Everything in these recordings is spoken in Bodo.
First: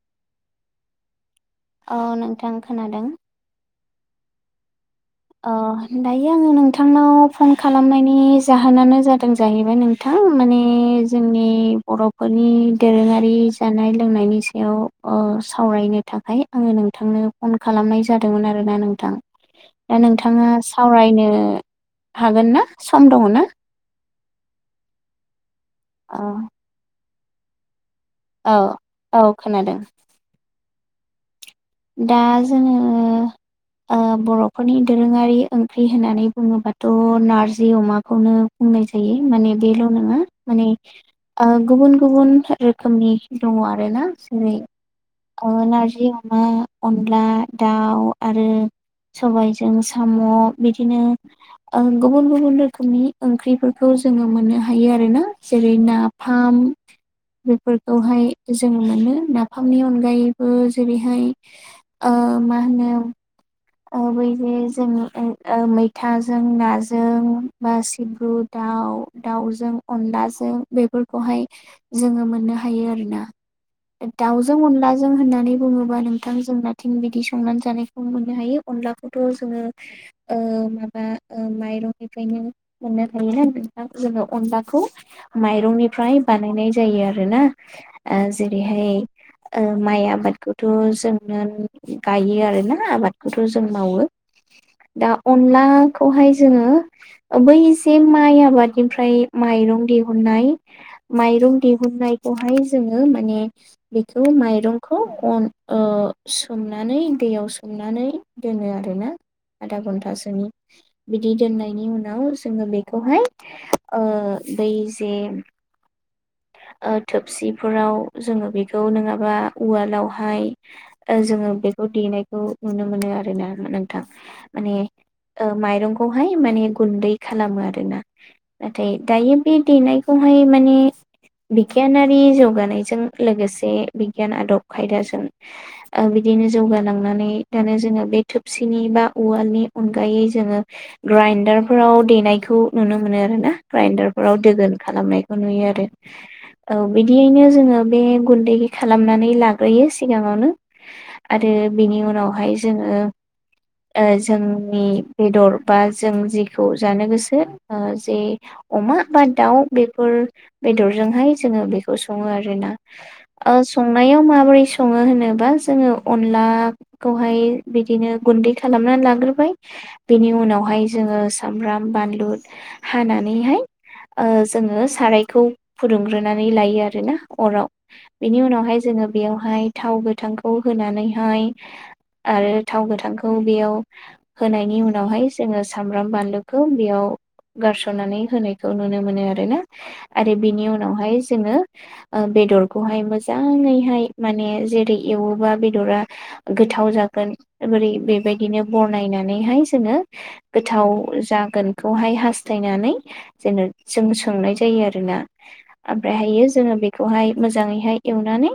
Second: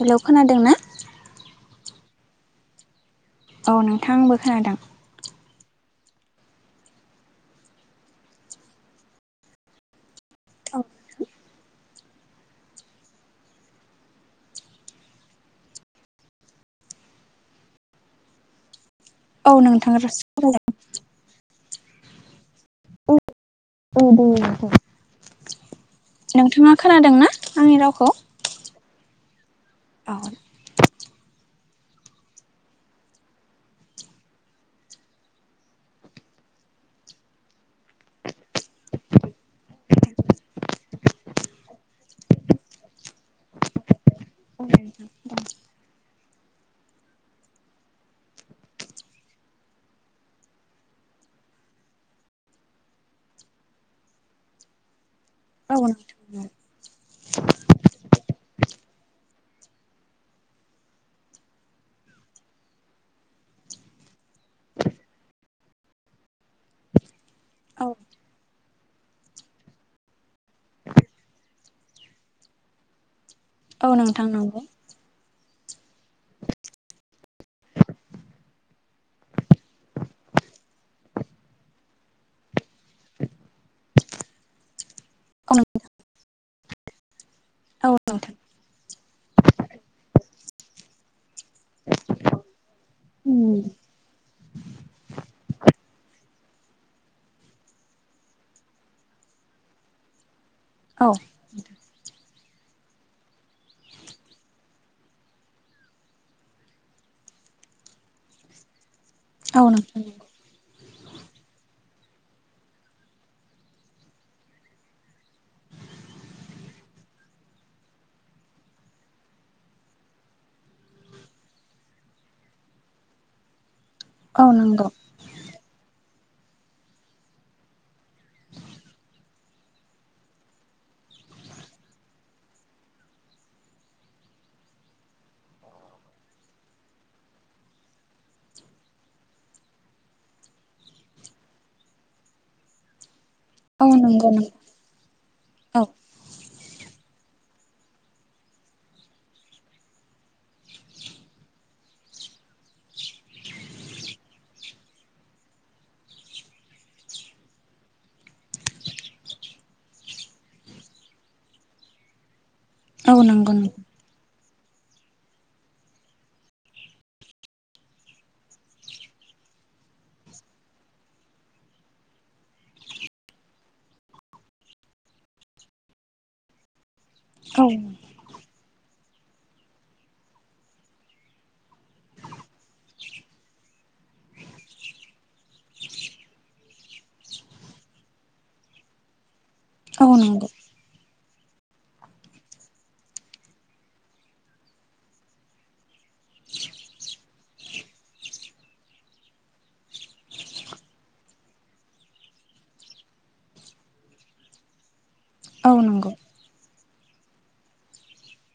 हेलौ खोनादों ना? औ नोंथां खोनादों औ नोंथां आंबो खोनादों अ दायो आङो नोंथांनाव फन खालामनायनि जाहोनानो जादों जाहैबाय नोंथां माने जोंनि बरफोरनि दोरोङारि जानाय लोंनायनि सायाव सावरायनो थाखाय आङो नोंथांनो फन खालामनाय जादोंमोन आरोना नोंथां औ नोंथां दा नोंथाङा सावरायनो हागोन ना सम दङ ना? ओ दे दे औ नोंथाङा खोनादोंनाा आंनि रावखौ? औ औ खोनादों औ दा जोङो ओ बर फोरनि दोरोङारि ओंख्रि होननानै बुङोबाथ नारजि अमाखौनो बुंनाय जायो माने बेल नङा माने गुबुन गुबुन रोखोमनि दङ आरोना जेरै ओ नार्जि अमा अनला दाउ आरो सबायाइजों साम बिदिनो ओ गुबुन गुबुन रोखोमनि ओंख्रिफोरखौ जोङो मोननो हायो आरोना जेरै औ नोंथां नाफाम खौहाय जों मोनो नाफामनि अनगायैबो जेरैहाय आ मा होनो? ओ बैदि जों मैथाजों नाजों बा औ सिब्रु दा दाउ दाउजों अनलाजों बेफोरखौहाय जोङो मोननो हायो आरोना औ नोंथां दाउजों नंगौ अनलाजों होननानै बुङोबा नोंथां जोंनाथिं बिदि संनानै जानायखौ मोननो हायो अनलाखौथ जोङो ओ माबा ओ माइरंनिफ्रायनो मोननो हायोना जोङो अनलाखौ औ माइरंनिफ्राय बानायनाय जायो आरो ना औ ओ नोंथां। जेरैहाय ओ माइ आबादखौथ जों गायो आरोना आबादखौथ जों मावो दा अनलाखौहाय जोङो बै जे माइ आबादनिफ्राय माइरं दिहुननाय औ माइरं दिहुननाय खौहाय जोङो माने बेखौ माइरंखौ अन ओ सोमनानै दैयाव सोमनानै दोनो आरोना औ आधा नोंथां घन्टासोनि बिदि दोननायनि उनाव जोङो बेखौहाय ओ दै जे ओ थोपसिफोराव जोङो बेखौ नङाबा उवालावहाय ओ जोङो बे खो देनायखौ नुनो मोनो आरो ना नोंथां औ माने नंगौ ओ माइरंखौ हाय माने गुन्दै खालामो आरोना नाथाय दायो बे देनायखौहाय माने बिगियानारि जौगानायजों लोगोसे बिगियान आदब खायदाजों ओ बिदिनो जौग लांनानै द जोङो बे थोरसिनि बा उवालनि अनगायै जोङो ग्राइडारफोराव देनायखौ नुनो मोनो आरो ना औ ग्राइडार नंगौ फोराव नों दोगोन खालामनायखौ नुयो औ आरो औ बिदियैनो जोङो बे गुन्दै खालामनानै लाग्रोयो सिगाङावनो आरो बेनि उनावहाय जोङो जोंनि बेदर बा जों जेखौ जानो गोसो जे अमा बा दाउ बेफोर बेदरजोंहाय जोङो बेखौ सङो आरो ना औ नंगौ ओ नंगौ संनायाव माबोरै ओ सङो होनोबा जोङो अनलाखौहाय बिदिनो गुन्दै खालामनानै लाग्रोबाय। बेनि उनावहाय जोङो सामब्राम बानलु हानानैहाय जोङो सारायखौ फुदुंग्रोनानै लायो आरोना औ अराव बिनि उनावहाय जोङो बेयावहाय थाव गोथांखौ होनानैहाय आरो थाव गोथांखौ बेयाव होनायनि उनावहाय जोङो सामब्राम बानलुखौ बेयाव गारस'नानै होनायखौ नुनो मोनो आरो ना। औ आरो नंगौ बिनि उनावहाय जोङो बेदरखौहाय मोजाङैहाय माने जेरै एवोबा बेदरा गोथाव जागोन बोरै बेबायदिनो बरनायनानैहाय जोङो गोथाव जागोनखौहाय हास्थायनानै जेन जों सोंनाय जायो आरो औ नंगौ ओमफ्राय हाय जों बे खौहाय मोजाङैहाय एवनानै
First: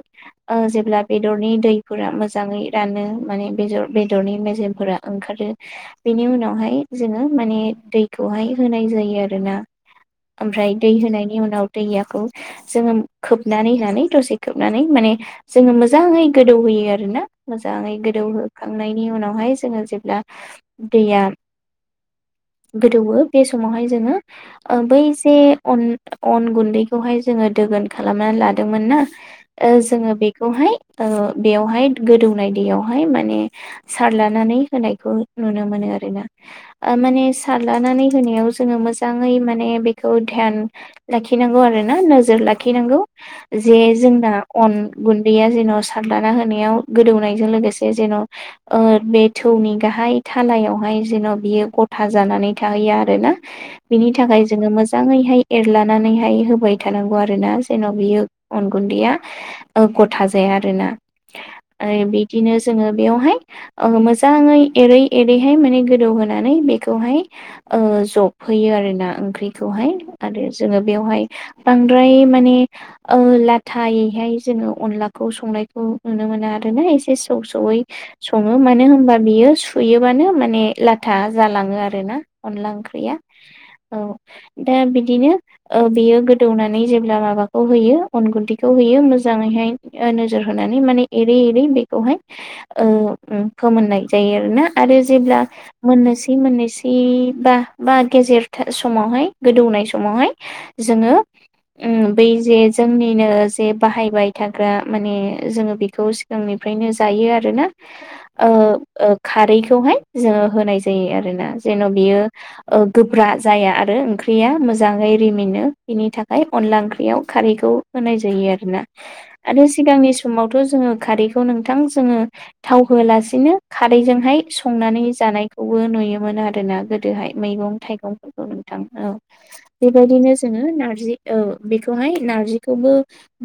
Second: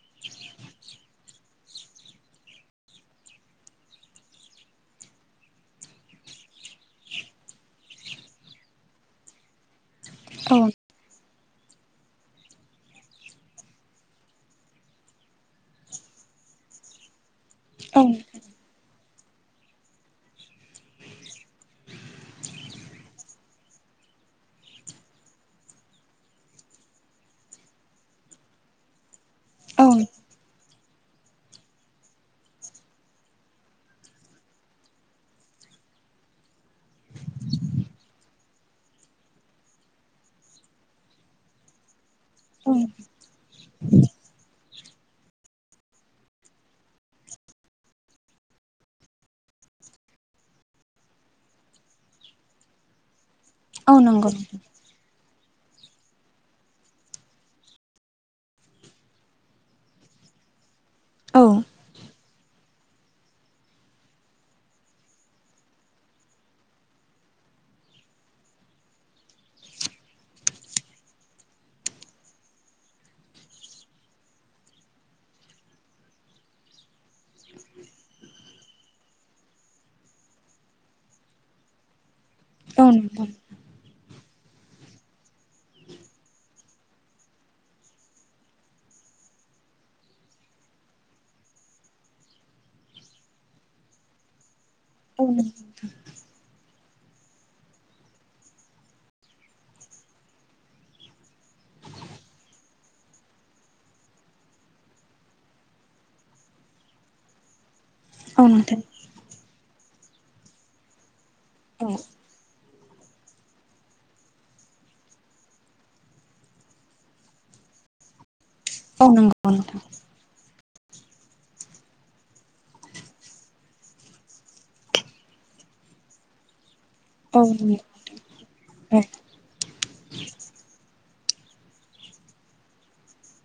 ओ जेब्ला बेदरनि दैफोरा मोजाङै रानो म यै बेदर बेदरनि मेजेमफोरा बिनि उनावहाम जों माने दैखौहाय नाया होनाय जायो आरो ना औ ओमफ्राय दै होनना बेनि उनाव दैखौ जोङो खोबनानै होननानै दसे खोबनानै माने जोङो मोजाङै गोदौ होयो आरो ना मोजाङै औ गोदौहो खांनायनि उनावहाय जोङो जेब्ला दैया गोदौ बे समावहाय जोङो बै जे अन अन गुन्दैखौहाय जोङो दोगोन खालामनानै लादोंमोन ना ओ औ जोङो बेखौहाय ओ बेयावहाय गोदौनाय दैयावहाय माने सारलानानै होनायखौ नुनो मोनो आरो ओ माने सारलानानै होनायाव जोङो मोजाङै माने बेखौ ध्यान लाखिनांगौ आरोना नोजोर लाखिनांगौ जे जोंना। अन गुन्दैया जेन' सारलाना होनायाव गोदौनायजों लोगोसे जेन ओ बे थौ नि गाहाय थालायावहाय जेन' बियो गथा जानानै थाहैया आरो ना औ बिनि नंगौ थाखाय जोङो मोजाङैहाय एरलानानैहाय होबाय थानांगौ आरो ना जेन' बियो अन गुन्दैया ओ गथा जाया। आरोना औ ।ओ बिदिनो जोङो बेयावहाय ओ मोजाङै एरै एरैहाय माने गोदौहोनानै बेखौहाय औ जबहैयो आरो ना ओंख्रिखौहाय। आरो जोङो बेवहाय बांद्राय माने ओ लाथायैहाय जोङो अनलाखौ संनायखौ नुनो मोना आरोना एसे सौ सौयै सङो मानो होनबा बियो सुयोबानो माने लाथा जालाङो आरोना अनला औ ओंख्रिया नंगौ औ दा बि बिदिनो ओ बेयो गोदौनानै जेब्ला माबाखौ होयो अन गुन्दैखौ होयो मोजाङैहाय बा नोजोर होनानै माने एरै एरै बेखौहाय फोमोननाय जायो आरोना। आरो औ जेब्ला मोनननोसै मोननैसै बा बा गेजेर समावहाय गोदौनाय समावहाय जोङो उम बै जे जोंनिनो जे बाहायबाय थाग्रा माने जोङो बेखौ सिगांनि निफ्रायनो जायो आरो ना। औ ओ नोंथां ओ खारैखौहाय जोङो होनाय जायो आरोना जेन' औ बियो ओ गोब्रा जाया आरो ओंख्रिया मोजां मोजाङै रिमिनो बेनि थाखाय अनला ओंख्रियाव खारैखौ होनाय जायो आरो औ [unintelligible] नंगौ आरो नोंथां सिगांनि समावथ' जोंङो खारैखौ नोंथां जोङो थाव होलानो खारैजोंहाय संनानै जानायखौ बो नुयोमोन आरोना गो दोहाय औ मैगं थाइगंफोरखौ नोंथां। औ बेबायदिनो जोङो नारजि औ बेखौहाय नारजिखौबो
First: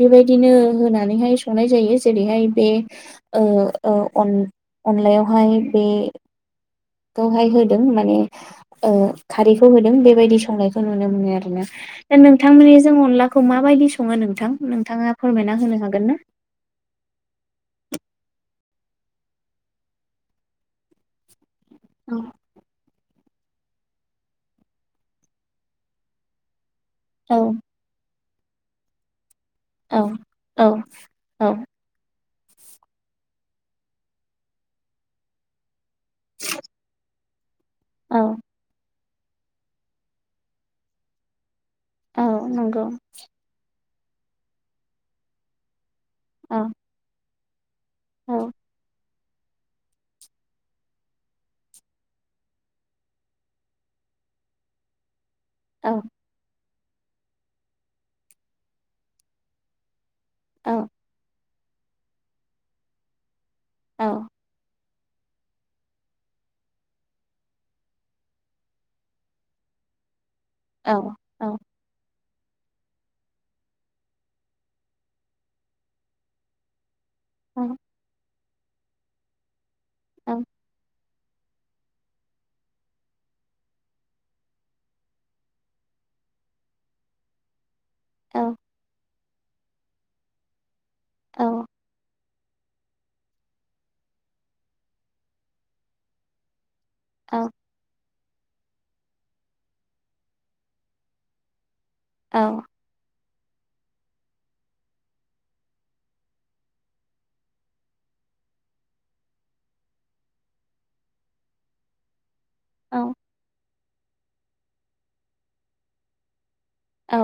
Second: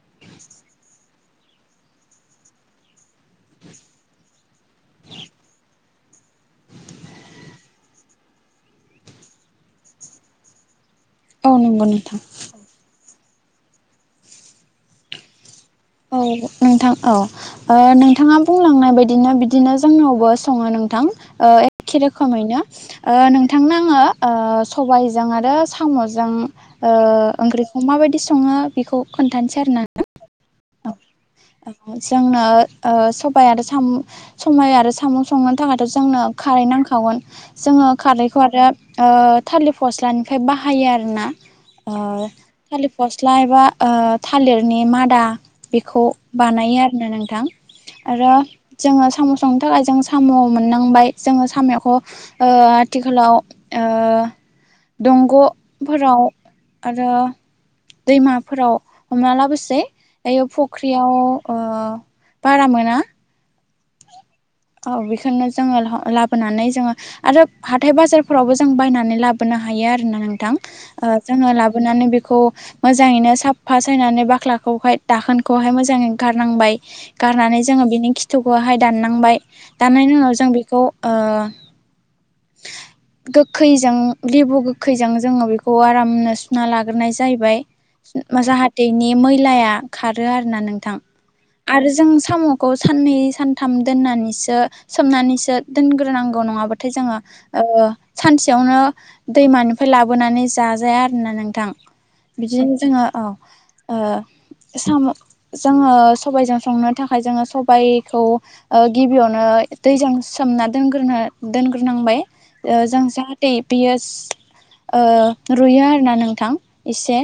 बेबायदिनो होनानैहाय संनाय जायो जेरैहाय बे ओ ओ अनलायावहाय बे खौहाय होदों माने ओ खारैखौ होदों बेबायदि संनायखौ नो नुनो मोनो आरो औ ना नंगौ दा नोंथां नोंथांनि जों अनलाखौ मा बायदि सङो नोंथां नोंथाङा फोरमायना होनो हागोन ना? औ नोंथां। औ नोंथाङा बुंलांनाय बाय दिनो बिदिनो जोंनावबो सङो नोंथां एखे औ रोखोमैनो। ओ नोंथांनो आङो सबायजों आरो साम'जों ओ औ ओंख्रिखौ माबायदि सङो बेखौ खोन्थानोसै आरो ना। औ औ। जोंनो ओ सबाय आरो साम सबाय आरो साम' संनो थाखायथ' जोंनो खारै नांखागोन। जोङो औ खारैखौ आरो ओ थालिर फस्लानिफ्राय बाहायो आरोना। ओ औ नंगौ थालिर फस्ला एबा थालिरनि मादा बेखौ औ बानायो आरोना नोंथां आरो औ जोङो साम' संनो थाखाय जों साम' मोननांबाय जोङो साम'खौ आथिखालाव ओ दंग' औ फोराव आरो दैमाफोराव हमना लाबोसै। दायो औ फुख्रियाव ओ बारा मोना। औ। औ बेखौनो जोङो लाबोनानै जोङो आरो हाथाय बाजारफोरावबो जों बायनानै लाबोनो हा हायो आरो ना नोंथां औ ओ जोंओ लाबोनानै बे खौ मोजाङैनो साफा सायनानै बाख्लाखौहाय दाखोनखौहाय मोजाङै गारनांबाय गारनानै औ जोङो बिनि खिथुखौहाय दाननांबाय दाननायनि औ उनाव जों बेखौ ओ [inaudible] गोखैजों लेबु गोखैजों जोङो बेखौ आरामनो सुना लाग्रोनाय जाहैबाय। औ जाहाथे इनि मैलाया खारो आरो ना नोंथां आरो जों साम'खौ साननै सानथाम दोननानैसो सोमनानैसो दोनग्रोनांगौ। नङाबा थाय जोङो औ ओ सानसेयावनो दैमानिफ्राय लाबोनानै जाजाया आरोना नोंथां। औ बिदिनो जोङो अ ओ साम' जोङो सबजों संनो थाखाय जोङो सबाइखौ गिबियावनो दैजों सोमना दोनग्रोनो दोनग्रोनांबाय जों औ जाहाथे बेयास ओ रुइयो आरोना नोंथां। औ एसे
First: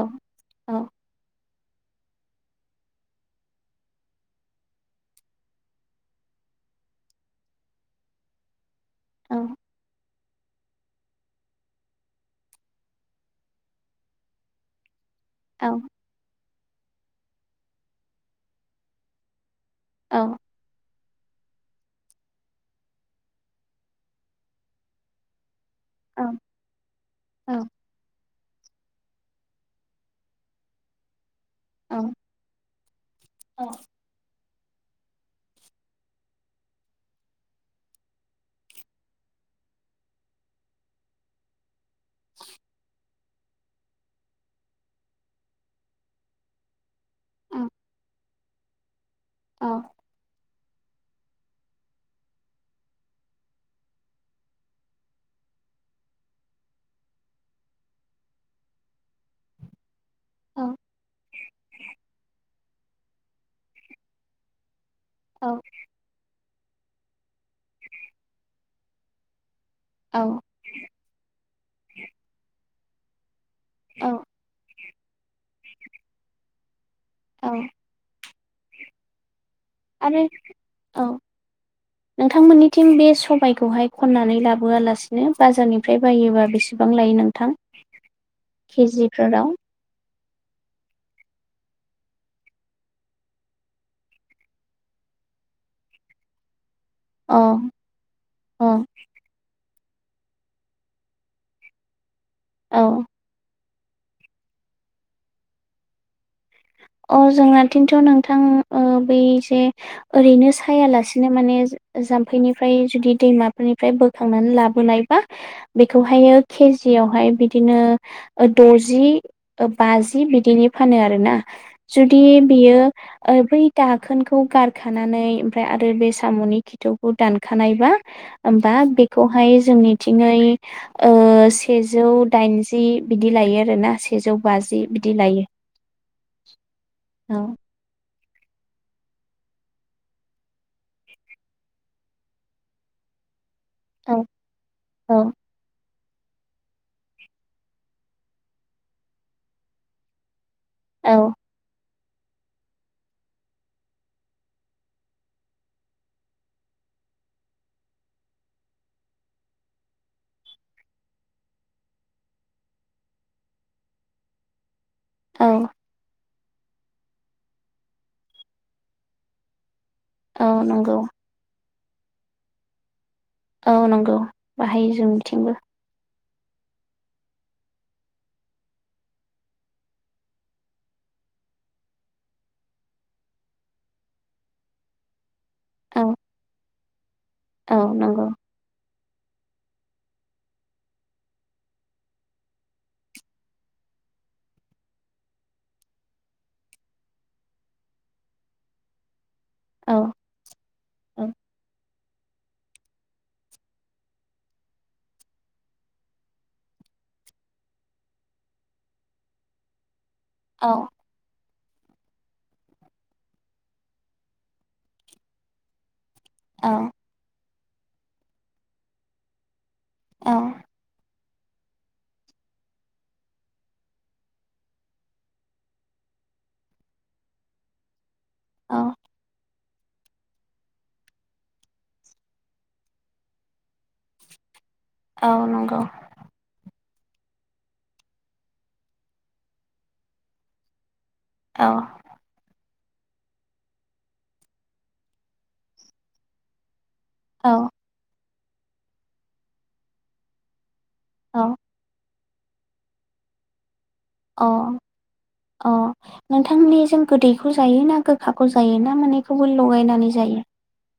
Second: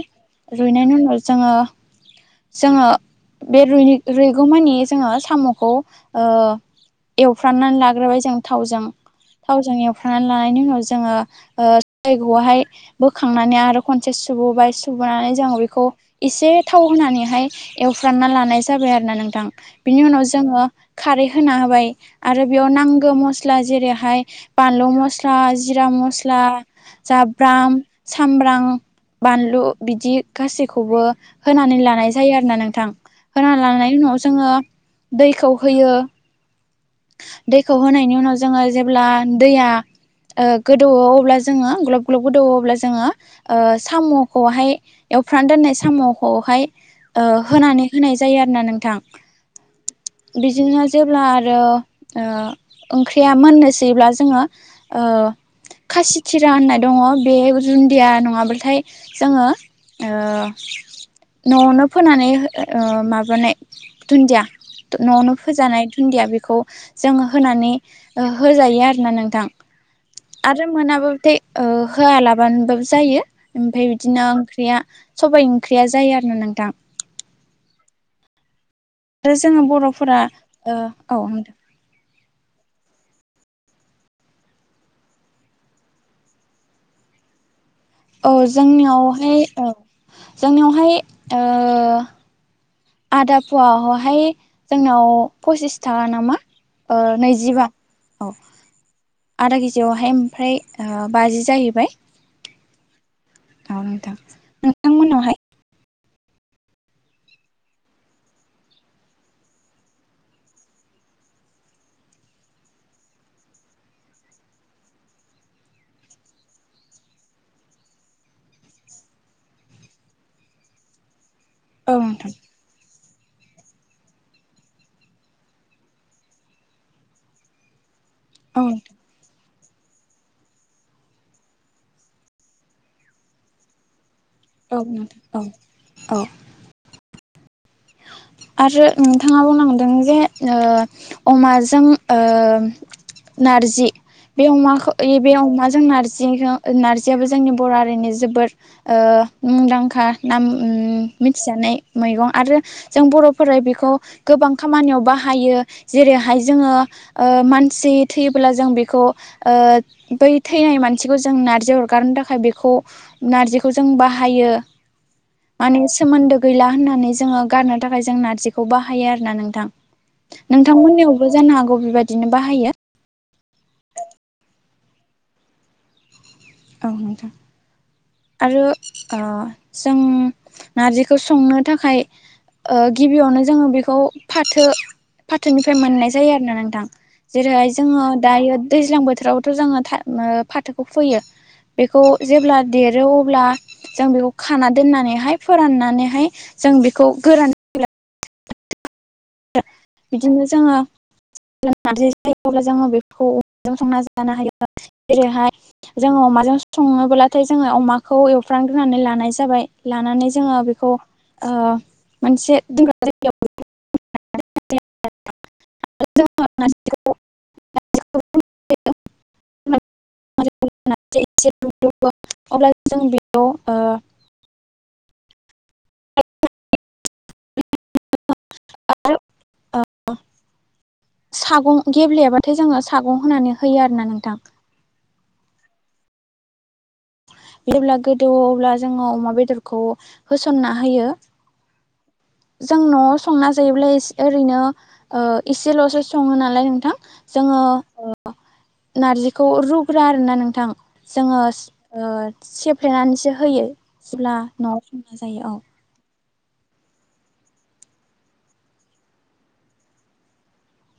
औ रुइनायनि उनाव जोङो जोङो बे रुइ रुइ गौमानि जोङो साम'खौ ओ एवफ्रामनानै लाग्रोबाय जों थावजों। औ थावजों एव खांनानै लानायनि उनाव जोङो जय [unintelligible] आवहाय बोखांनानै आरो खनसे सुबाव बाय सु बोनानै जोङो औ बेखौ एसे थाव होनानैहाय एवफ्रामना लानाय जाबाय आरो ना नोंथां। बिनि उनाव औ जोङो खारै होना होबाय आरो बेयाव नांगौ मस्ला जेरैहाय बानलु मस्ला जिरा औ मस्ला जा औ ब्राम [unintelligible] सामब्रां बानलु बिदि गासैखौबो होनानै औ लानाय जायो आरोना नोंथां। होना लानायनि उनाव जोङो दैखौ होयो। दैखौ होनायनि उनाव जोङो जेब्ला दैया ओ गोदौवो अब्ला जोङो ग्लाब ग्लाब गोदौवो अब्ला जोङो ओ साम'खौहाय एवफ्रान दोननाय साम'खौहाय ओ होनानै होनाय जायो आरोना नोंथां बिदिनो जेब्ला आरो ओ ओंख्रिया मोननोसैब्ला जोङो ओ खासि थिरा होननाय दङ बे रुन्दिया नङाब्लाथाय जोङो ओ औ न'आवनो फोनानै ओ माबानाय दुन्दिया । न'आवनो औ फोजानाय दुन्दिया बेखौ जों होनानै होजायो । आरोना नोंथां औ आरो मोनाब्लाथाय होआलाबानोबाबो जायो । ओमफ्राय बिदिनो ओंख्रिया सबाइ ओंख्रिया जायो आरो ना नोंथां । औ आरो जोङो बर'फोरा आरो ओ औ नोंथांमोननिथिं बे सबबायखौहाय खननानै लाबोआलासिनो बाजारनिफ्राय बायोबा बेसेबां लायो नोंथां? औ जोंनियावहाय केजिफोराव ओ जोंनियावहाय ओ आदा फवाखौहाय जोंनाव फसिस थाखा नामा? ओ अ नैजिबा औ अ आदा केजि जौआवहाय ओमफ्राय ओ बाजि जाहैबाय । औ औ नोंथां नोंथांमोननावहाय? अ जोंनाथिंथ' नोंथां ओ बै जे ओरैनो सायालासिनो माने जाम्फैनिफ्राय जुदि दैमाफोरनिफ्राय बोखांनानै लाबोनायबा बेखौहायो के जियावहाय बिदिनो द'जि बाजि बिदिनि फानो आरो ना? औ जुदि नोंथां बियो ओ बै दाखोनखौ गारखानानै ओमफ्राय आरो बे साम'नि खिथौखौ दानखानायबा औ होमबा बेखौहाय जोंनिथिंयै ओ सेजौ दाइनजि बिदि लायो आरोना सेजौ औ बाजि बिदि नोंथां लायो औ औ । [inaudible] आरो नोंथाङा बुंलांदों जे ओ अमाजों ओ नार्जि औ बे अमाखौ औ बे अमाजों नारजि जि नारजियाबो जोंनि बर' हारिनि जोबोद ओ मुंदांखा नाम ओ औ मिथि जानाय मैगं आरो जों बर'फोरा बेखौ गोबां खामानियाव बाहायो जेरैहाय जोङो ओ मान सि थैयोब्ला जों बेखौ ओ बै थैनाय मानसिखौ जों नारजि अरगारनो थाखाय बे खौ नारजिखौ जों बाहायो औ मानि सोमोनदो गैला होननानै जोङो गारनो थाखाय जों नारजिखौ बाहायो आरो ना नोंथां? औ नंगौ नोंथांमोननियावबो जानो हागौ बेबायदिनो बाहायो? औ नंगौ बाहायो जोंनिथिंबो । औ नोंथां । आरो जों नारजिखौ संनो थाखाय ओ गिबियावनो जोङो बेखौ फाथो फाथोनिफ्राय औ मोननाय जायो आरोना नोंथां । जेरैहाय औ जोङो नंगौ दायो दैज्लां बोथोरावथ' जोङो फाथोखौ फोयो । बेखौ जेब्ला देरो अब्ला जों बेखौ खाना दोननानैहाय फोराननानैहाय जों बेखौ गोरान औ बिदिनो जोङो औ योब्ला जोङो बेफोरखौ संना जानो हायो जेरैहाय जोङो अमाजों सङो अब्लाथाय जों अमाखौ एवफ्रामग्रोनानै लानाय जाबाय लानानै जोङो औ बेखौ ओ मोनसे दोनग्रा जायगायाव [unintelligible] [unintelligible] [unintelligible] औ अब्ला जों बेयाव ओ औ अ सागं गेब्लेयाबाथाय जोङो सागं होनानै होयो आरोना नोंथां औ नंगौ जेब्ला गोदौवोब्ला जोङो अमा बेदरखौ होसनना होयो अ जों न'आव संना जायोब्ला ओरैनो एसेल'सो सङो नालाय नोंथां औ जोङो नारजिखौ रुग्रा आरोना नोंथां जोङो औ ओ सेफ्लेनानैसो होयो सिब्ला न'आव संना जायो औ नोंथांनिजों गोदैखौ जायो ना गोखाखौ जायो ना मोननैखौबो लगायनानै जायो